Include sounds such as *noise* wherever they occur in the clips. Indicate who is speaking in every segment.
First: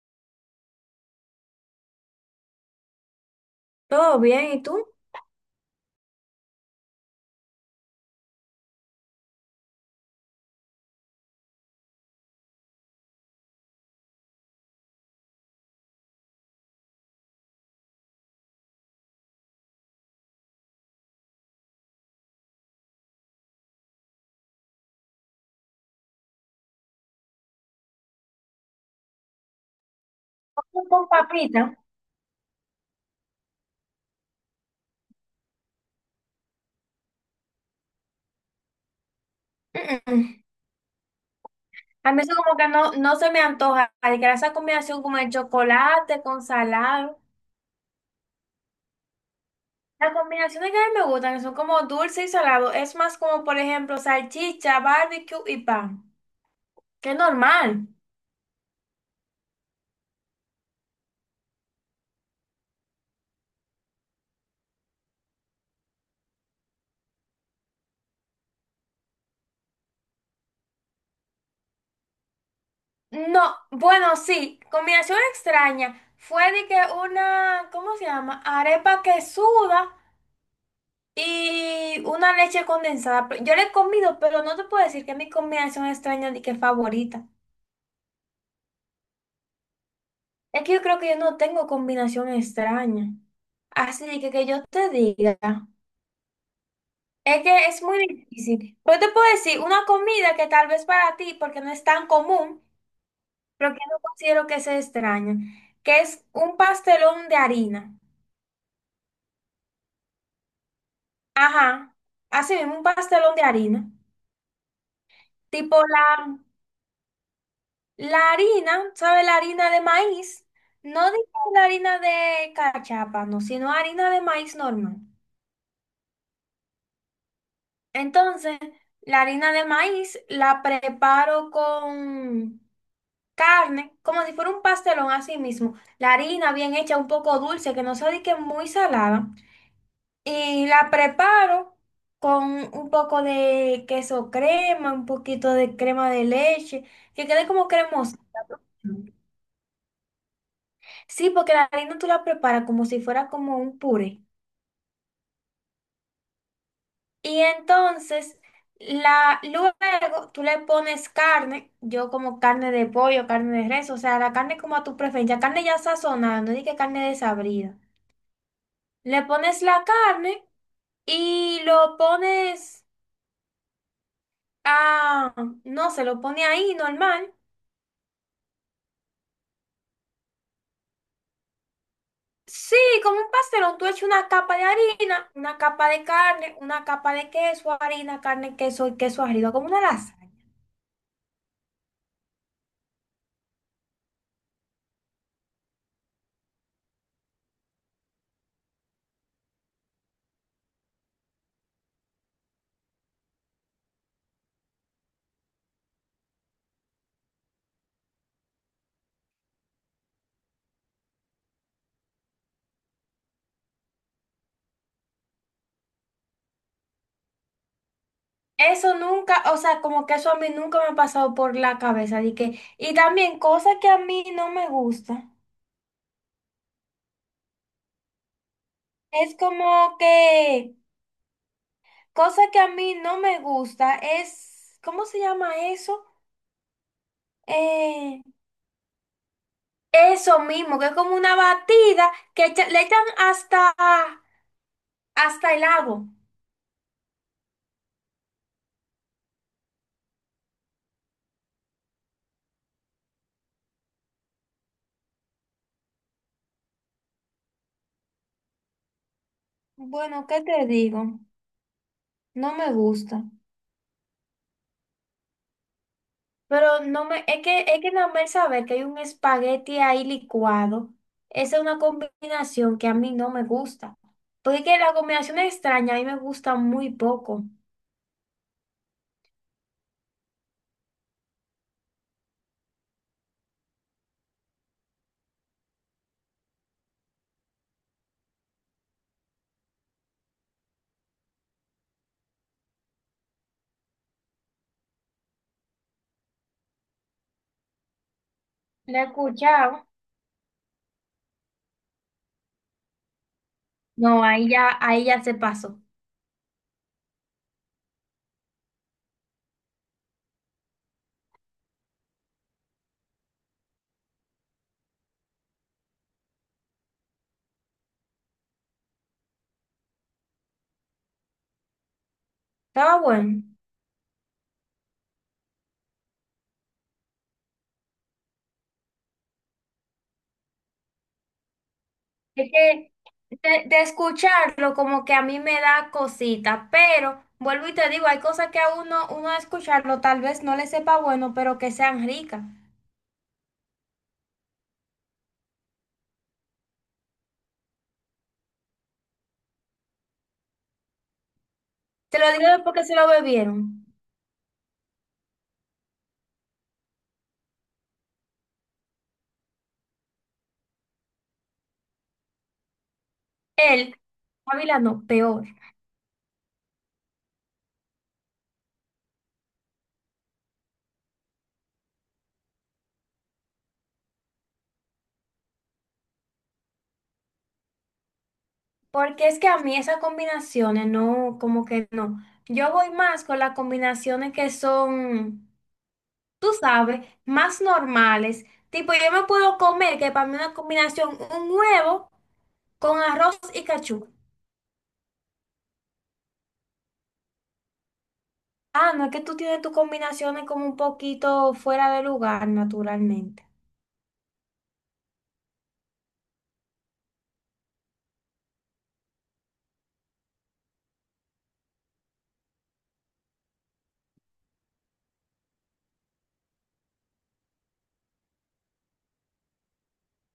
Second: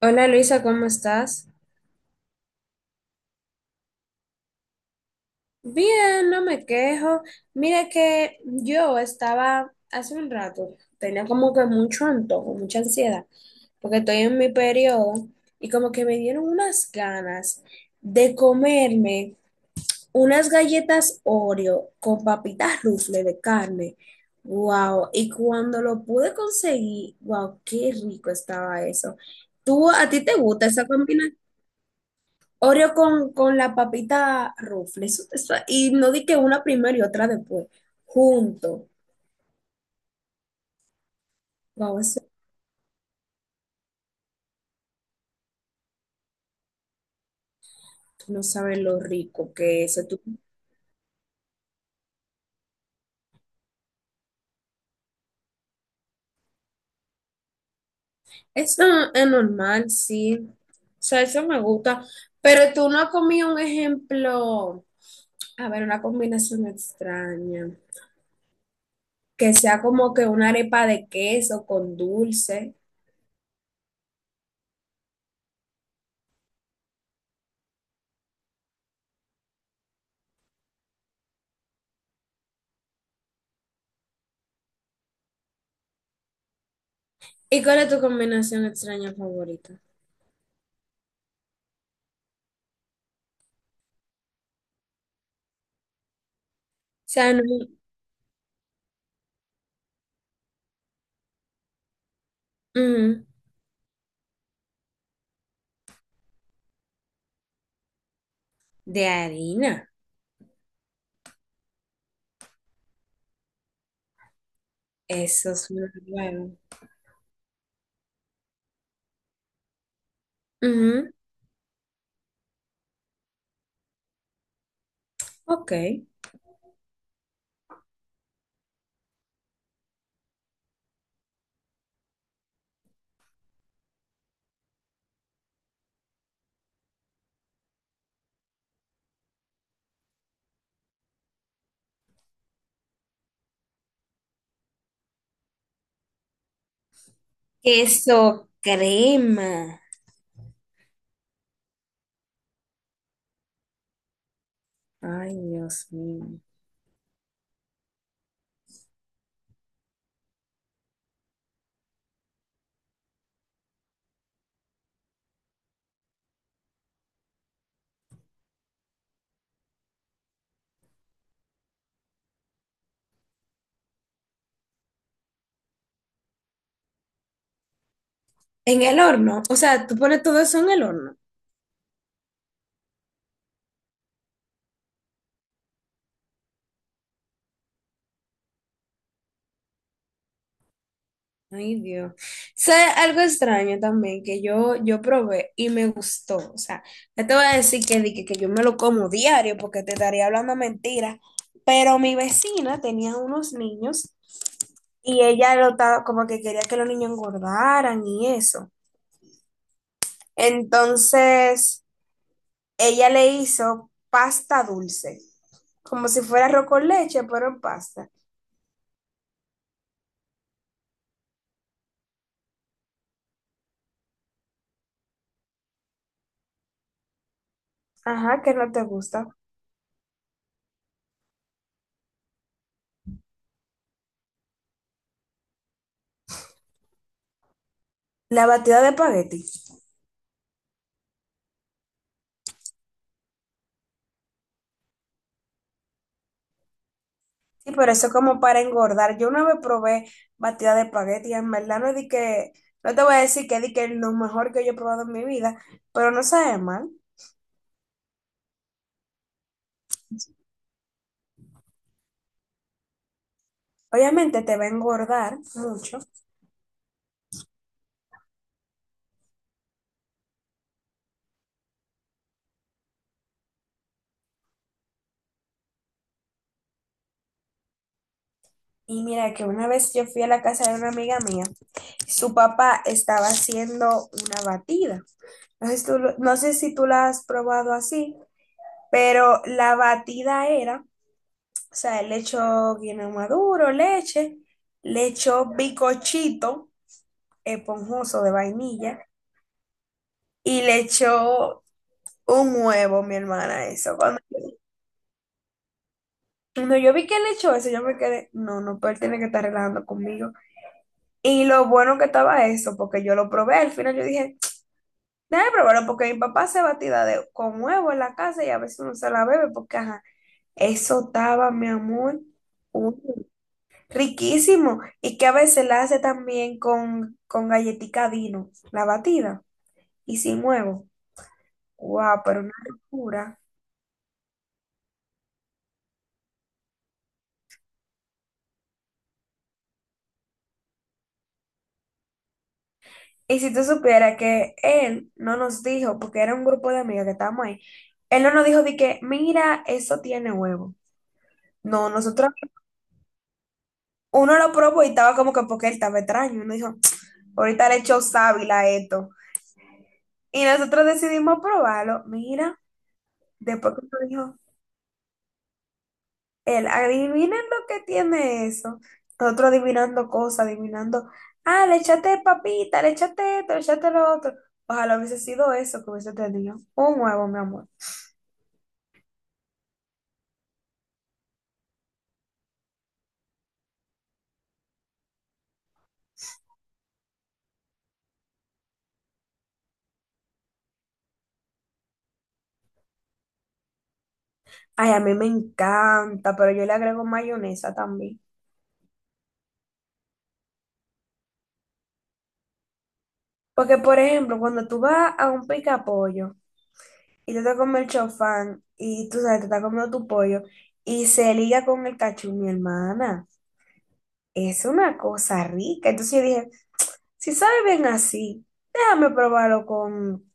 Speaker 1: Hola Luisa, ¿cómo estás?
Speaker 2: Todo bien, ¿y tú?
Speaker 1: Bien, no me quejo. Mira que yo estaba hace un rato, tenía como que mucho antojo, mucha ansiedad, porque estoy en mi periodo y como que me dieron unas ganas de comerme unas galletas Oreo con papitas rufle de carne. Wow, y cuando lo pude conseguir, wow, qué rico estaba eso. ¿Tú a ti te gusta
Speaker 2: Pollo
Speaker 1: esa
Speaker 2: con
Speaker 1: combinación?
Speaker 2: papita.
Speaker 1: Oreo con la papita Ruffles. Eso- Y no di que una primero y otra después. Junto.
Speaker 2: *clears throat* Mm-mm.
Speaker 1: Wow,
Speaker 2: A
Speaker 1: eso
Speaker 2: mí eso como que no se me antoja. Ay, que esa combinación como el chocolate con salado.
Speaker 1: tú no sabes lo rico que es.
Speaker 2: Las
Speaker 1: Tú-
Speaker 2: combinaciones que a mí me gustan, que son como dulce y salado, es más como, por ejemplo, salchicha, barbecue y pan. Que es normal.
Speaker 1: eso es normal, sí. O sea, eso me gusta. Pero tú no has comido un ejemplo. A ver, una combinación extraña. Que sea como que una arepa de queso con dulce.
Speaker 2: No, bueno, sí, combinación extraña. Fue de que una, ¿cómo se llama? Arepa que suda y una leche condensada. Pero yo la he comido, pero no te puedo decir que es mi combinación extraña de que favorita.
Speaker 1: ¿Y cuál es tu combinación extraña favorita? O
Speaker 2: Es que yo creo que yo no tengo combinación extraña. Así que yo te diga.
Speaker 1: sea, no-
Speaker 2: Es que es muy difícil. Pero te puedo decir una comida que tal vez para ti, porque no es tan común,
Speaker 1: ujú.
Speaker 2: pero que no considero que sea extraña, que es un pastelón de harina.
Speaker 1: De harina.
Speaker 2: Ajá, así mismo, un pastelón de harina.
Speaker 1: Eso es
Speaker 2: Tipo
Speaker 1: muy
Speaker 2: la,
Speaker 1: bueno.
Speaker 2: la harina, ¿sabes? La harina de maíz. No
Speaker 1: Ujú.
Speaker 2: digo la harina de cachapa, no, sino harina de maíz normal.
Speaker 1: Ok.
Speaker 2: Entonces, la harina de maíz la preparo con carne, como si fuera un pastelón así mismo. La harina bien hecha, un poco dulce, que no se dique muy salada. Y la preparo con un poco de queso crema, un poquito de crema de leche, que quede como cremosa.
Speaker 1: Queso crema.
Speaker 2: Sí, porque la harina tú la preparas como si fuera como un puré.
Speaker 1: Ay, Dios mío.
Speaker 2: Y entonces, la, luego tú le pones carne, yo como carne de pollo, carne de res, o sea, la carne como a tu preferencia, carne ya sazonada, no que carne desabrida. Le pones la carne y lo pones a, no se lo pone ahí normal.
Speaker 1: En el horno. O sea, tú pones todo eso en el horno.
Speaker 2: Sí, como un pastelón, tú echas una capa de harina, una capa de carne, una capa de queso, harina, carne, queso y queso arriba, como una lasaña.
Speaker 1: Ay, Dios. ¿Sé algo extraño también que yo probé y me gustó? O sea, no te voy a decir que, di que yo me lo como diario porque te estaría hablando mentira, pero mi vecina tenía unos niños y ella lo estaba como que quería que los niños engordaran y eso. Entonces, ella le hizo pasta dulce. Como si fuera arroz con leche, pero en pasta.
Speaker 2: Eso nunca, o sea, como que eso a mí nunca me ha pasado por la cabeza. De que, y también cosas que a mí no me gusta.
Speaker 1: Ajá, que no te gusta.
Speaker 2: Es como que, cosa que a mí no me gusta es, ¿cómo se llama eso? Eh,
Speaker 1: La batida de espagueti.
Speaker 2: eso mismo, que es como una batida que le echan hasta, hasta el agua.
Speaker 1: Sí, pero eso es como para engordar. Yo una vez probé batida de espagueti, y en verdad no di que, no te voy a decir que di que es lo mejor que yo he probado en mi vida, pero no sabe mal.
Speaker 2: Bueno, ¿qué te digo? No me gusta.
Speaker 1: Obviamente te va a engordar mucho.
Speaker 2: Pero no me, es que nada más saber que hay un espagueti ahí licuado, esa es una combinación que a mí no me gusta. Porque es que la combinación extraña a mí me gusta muy poco.
Speaker 1: Y mira que una vez yo fui a la casa de una amiga mía, su papá estaba haciendo una batida. No sé si tú lo- no sé si tú la has probado así, pero la batida era. O sea, él le echó guineo maduro, leche, le echó bicochito esponjoso de
Speaker 2: ¿Lo he
Speaker 1: vainilla
Speaker 2: escuchado?
Speaker 1: y le echó un huevo, mi hermana, eso. Cuando,
Speaker 2: No, ahí ya se pasó.
Speaker 1: cuando yo vi que le echó eso, yo me quedé, no, no, pero él tiene que estar relajando conmigo. Y lo bueno que estaba eso, porque yo lo probé, al final yo dije, déjame probarlo, porque mi papá hace batida de, con huevo en la casa y a veces uno se la bebe, porque ajá, eso estaba, mi amor,
Speaker 2: Estaba
Speaker 1: un.
Speaker 2: bueno.
Speaker 1: Riquísimo. Y que a veces la hace también con galletica Dino, la batida, y sin huevo. Wow, pero
Speaker 2: Es
Speaker 1: una
Speaker 2: que
Speaker 1: locura.
Speaker 2: de escucharlo como que a mí me da cosita, pero vuelvo y te digo, hay cosas que a uno, uno a escucharlo tal vez no le sepa bueno, pero que sean ricas.
Speaker 1: Y si tú supieras que él no nos dijo, porque era un grupo de amigas que estábamos ahí, él no nos dijo de que, mira, eso tiene huevo. No,
Speaker 2: Te
Speaker 1: nosotros,
Speaker 2: lo digo porque se lo bebieron.
Speaker 1: uno lo probó y estaba como que porque él estaba extraño. Uno dijo, ahorita le echó sábila a esto. Y nosotros decidimos probarlo. Mira, después que
Speaker 2: Él,
Speaker 1: nos dijo,
Speaker 2: Ávila no, peor.
Speaker 1: él, adivinen lo que tiene eso. Nosotros adivinando cosas, adivinando, ah, le echaste papita, le echaste esto, le echaste lo otro. Ojalá hubiese sido eso que hubiese tenido. Un huevo, mi amor.
Speaker 2: Porque es que a mí esas combinaciones no, como que no. Yo voy más con las combinaciones que son, tú sabes, más normales. Tipo, yo me puedo comer, que para mí una combinación, un huevo con arroz y cachú.
Speaker 1: Ay, a mí me encanta, pero yo le agrego mayonesa también.
Speaker 2: Ah, no, es que tú tienes tus combinaciones como un poquito fuera de lugar, naturalmente.
Speaker 1: Porque, por ejemplo, cuando tú vas a un pica pollo y te comes el chofán y tú sabes, te estás comiendo tu pollo y se liga con el cachú, mi hermana, es una cosa rica. Entonces yo dije, si sabe bien así, déjame probarlo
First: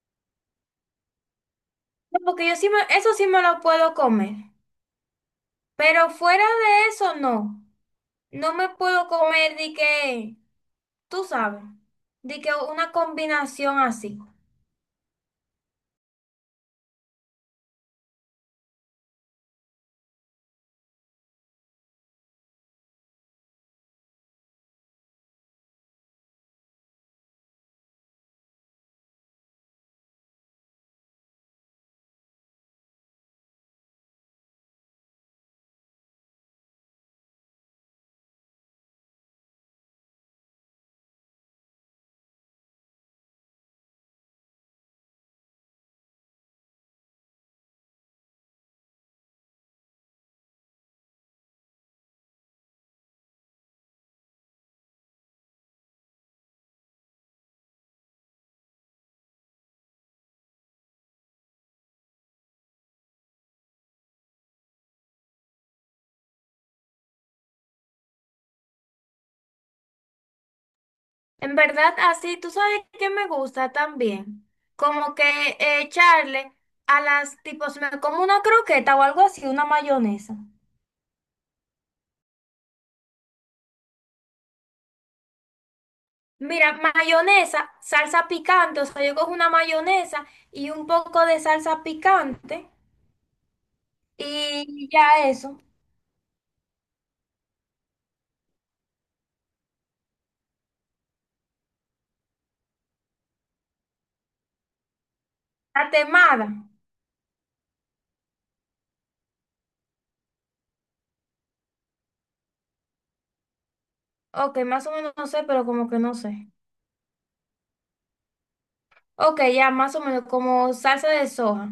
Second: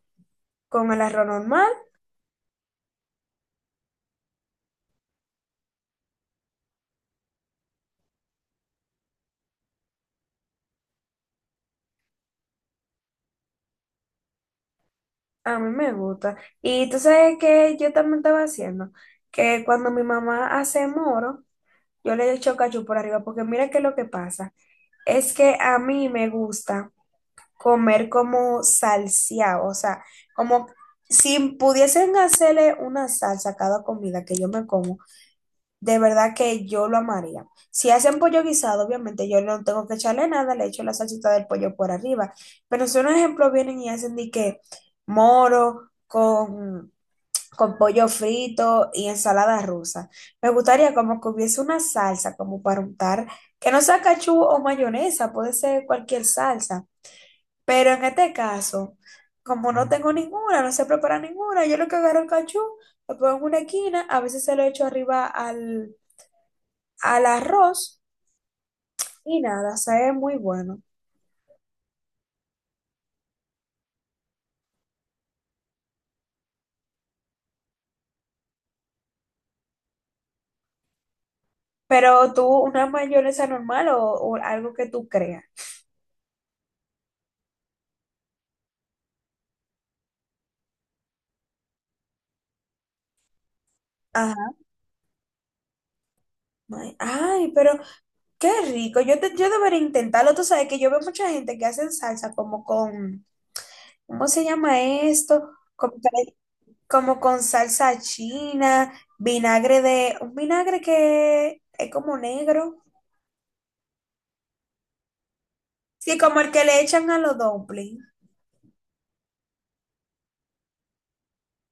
Speaker 1: con el arroz normal,
Speaker 2: No, porque yo sí me, eso sí me lo puedo comer. Pero fuera de eso, no. No me puedo comer de que, tú sabes, de que una combinación así.
Speaker 1: a mí me gusta. Y tú sabes que yo también estaba haciendo, que cuando mi mamá hace moro, yo le echo cachú por arriba, porque mira que lo que pasa es que a mí me gusta comer como salseado, o sea, como si pudiesen hacerle una salsa a cada comida que yo me como. De verdad que yo lo amaría. Si hacen pollo guisado, obviamente yo no tengo que echarle nada, le echo la salsita del pollo por arriba. Pero si un ejemplo vienen y hacen de que moro con pollo frito y ensalada rusa. Me gustaría como que hubiese una salsa como para untar, que no sea cachú o mayonesa, puede ser cualquier salsa. Pero en este caso, como no tengo ninguna, no sé preparar ninguna, yo lo que agarro el cachú, lo pongo en una esquina, a veces se lo echo arriba al al arroz y nada, sabe muy bueno.
Speaker 2: En verdad, así, tú sabes que me gusta también. Como que echarle a las, tipo, si me como una croqueta o algo así, una mayonesa.
Speaker 1: Pero tú, una mayonesa normal o algo que tú creas.
Speaker 2: Mira, mayonesa, salsa picante, o sea, yo cojo una mayonesa y un poco de salsa picante
Speaker 1: Ajá.
Speaker 2: y ya eso.
Speaker 1: Ay, ay, pero qué rico. Yo, te- yo debería intentarlo. Tú sabes que yo veo mucha gente que hacen salsa como con, ¿cómo se llama esto?
Speaker 2: La
Speaker 1: Como, que-
Speaker 2: temada.
Speaker 1: como con salsa china, vinagre de, un vinagre que es como negro.
Speaker 2: Ok, más o menos no sé, pero como que no
Speaker 1: Sí, como
Speaker 2: sé.
Speaker 1: el que le echan a los dumplings.
Speaker 2: Ok, ya más o menos como salsa de soja.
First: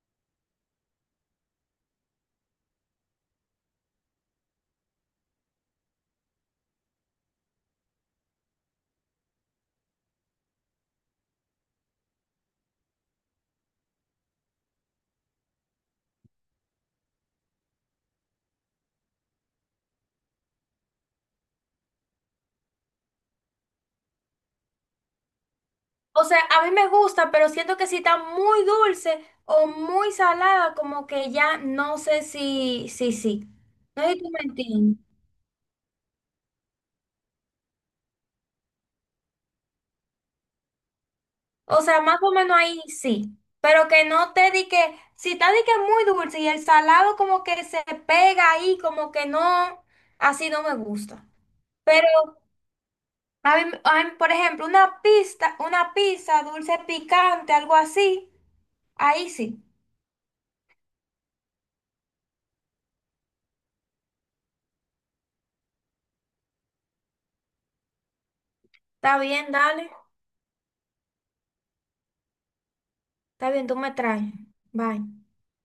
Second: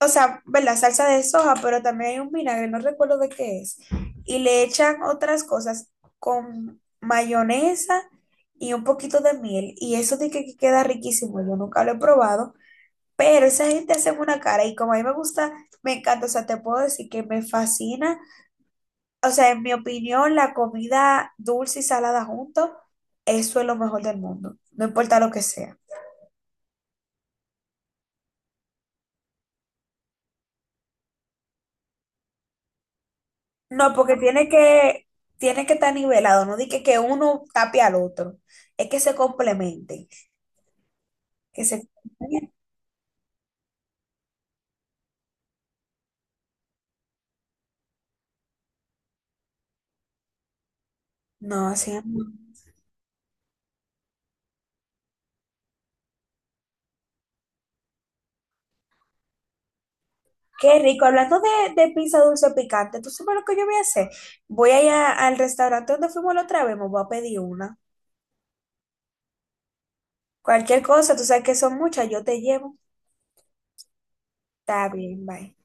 Speaker 1: O sea, ¿verdad? Salsa de soja, pero también hay un vinagre, no recuerdo de qué es. Y le echan otras cosas con mayonesa y un poquito de miel. Y eso de que queda riquísimo, yo nunca lo he probado, pero esa gente hace una cara y como a mí me gusta, me encanta, o sea, te puedo decir que me fascina. O sea, en mi opinión, la comida dulce y salada junto, eso es lo mejor del mundo, no importa lo que sea.
Speaker 2: O sea, a mí me gusta, pero siento que si está muy dulce o muy salada, como que ya no sé si, si, sí.
Speaker 1: No,
Speaker 2: No sé
Speaker 1: porque
Speaker 2: si tú me entiendes.
Speaker 1: tiene que estar nivelado, no di que uno tape al otro, es que se complementen, que
Speaker 2: O
Speaker 1: se
Speaker 2: sea, más o
Speaker 1: complementen.
Speaker 2: menos ahí sí. Pero que no te di que, si está di que muy dulce y el salado como que se pega ahí, como que no, así no me gusta.
Speaker 1: No, así es.
Speaker 2: Pero a mí, por ejemplo, una pista, una pizza dulce picante, algo así, ahí sí.
Speaker 1: Qué rico. Hablando de pizza dulce picante, ¿tú sabes lo que yo voy a hacer? Voy a ir a- al restaurante donde fuimos la otra vez, me voy a pedir una.
Speaker 2: Está bien, dale.
Speaker 1: Cualquier cosa, tú sabes que son muchas, yo te llevo.
Speaker 2: Está bien, tú me traes.
Speaker 1: Está
Speaker 2: Bye.
Speaker 1: bien, bye.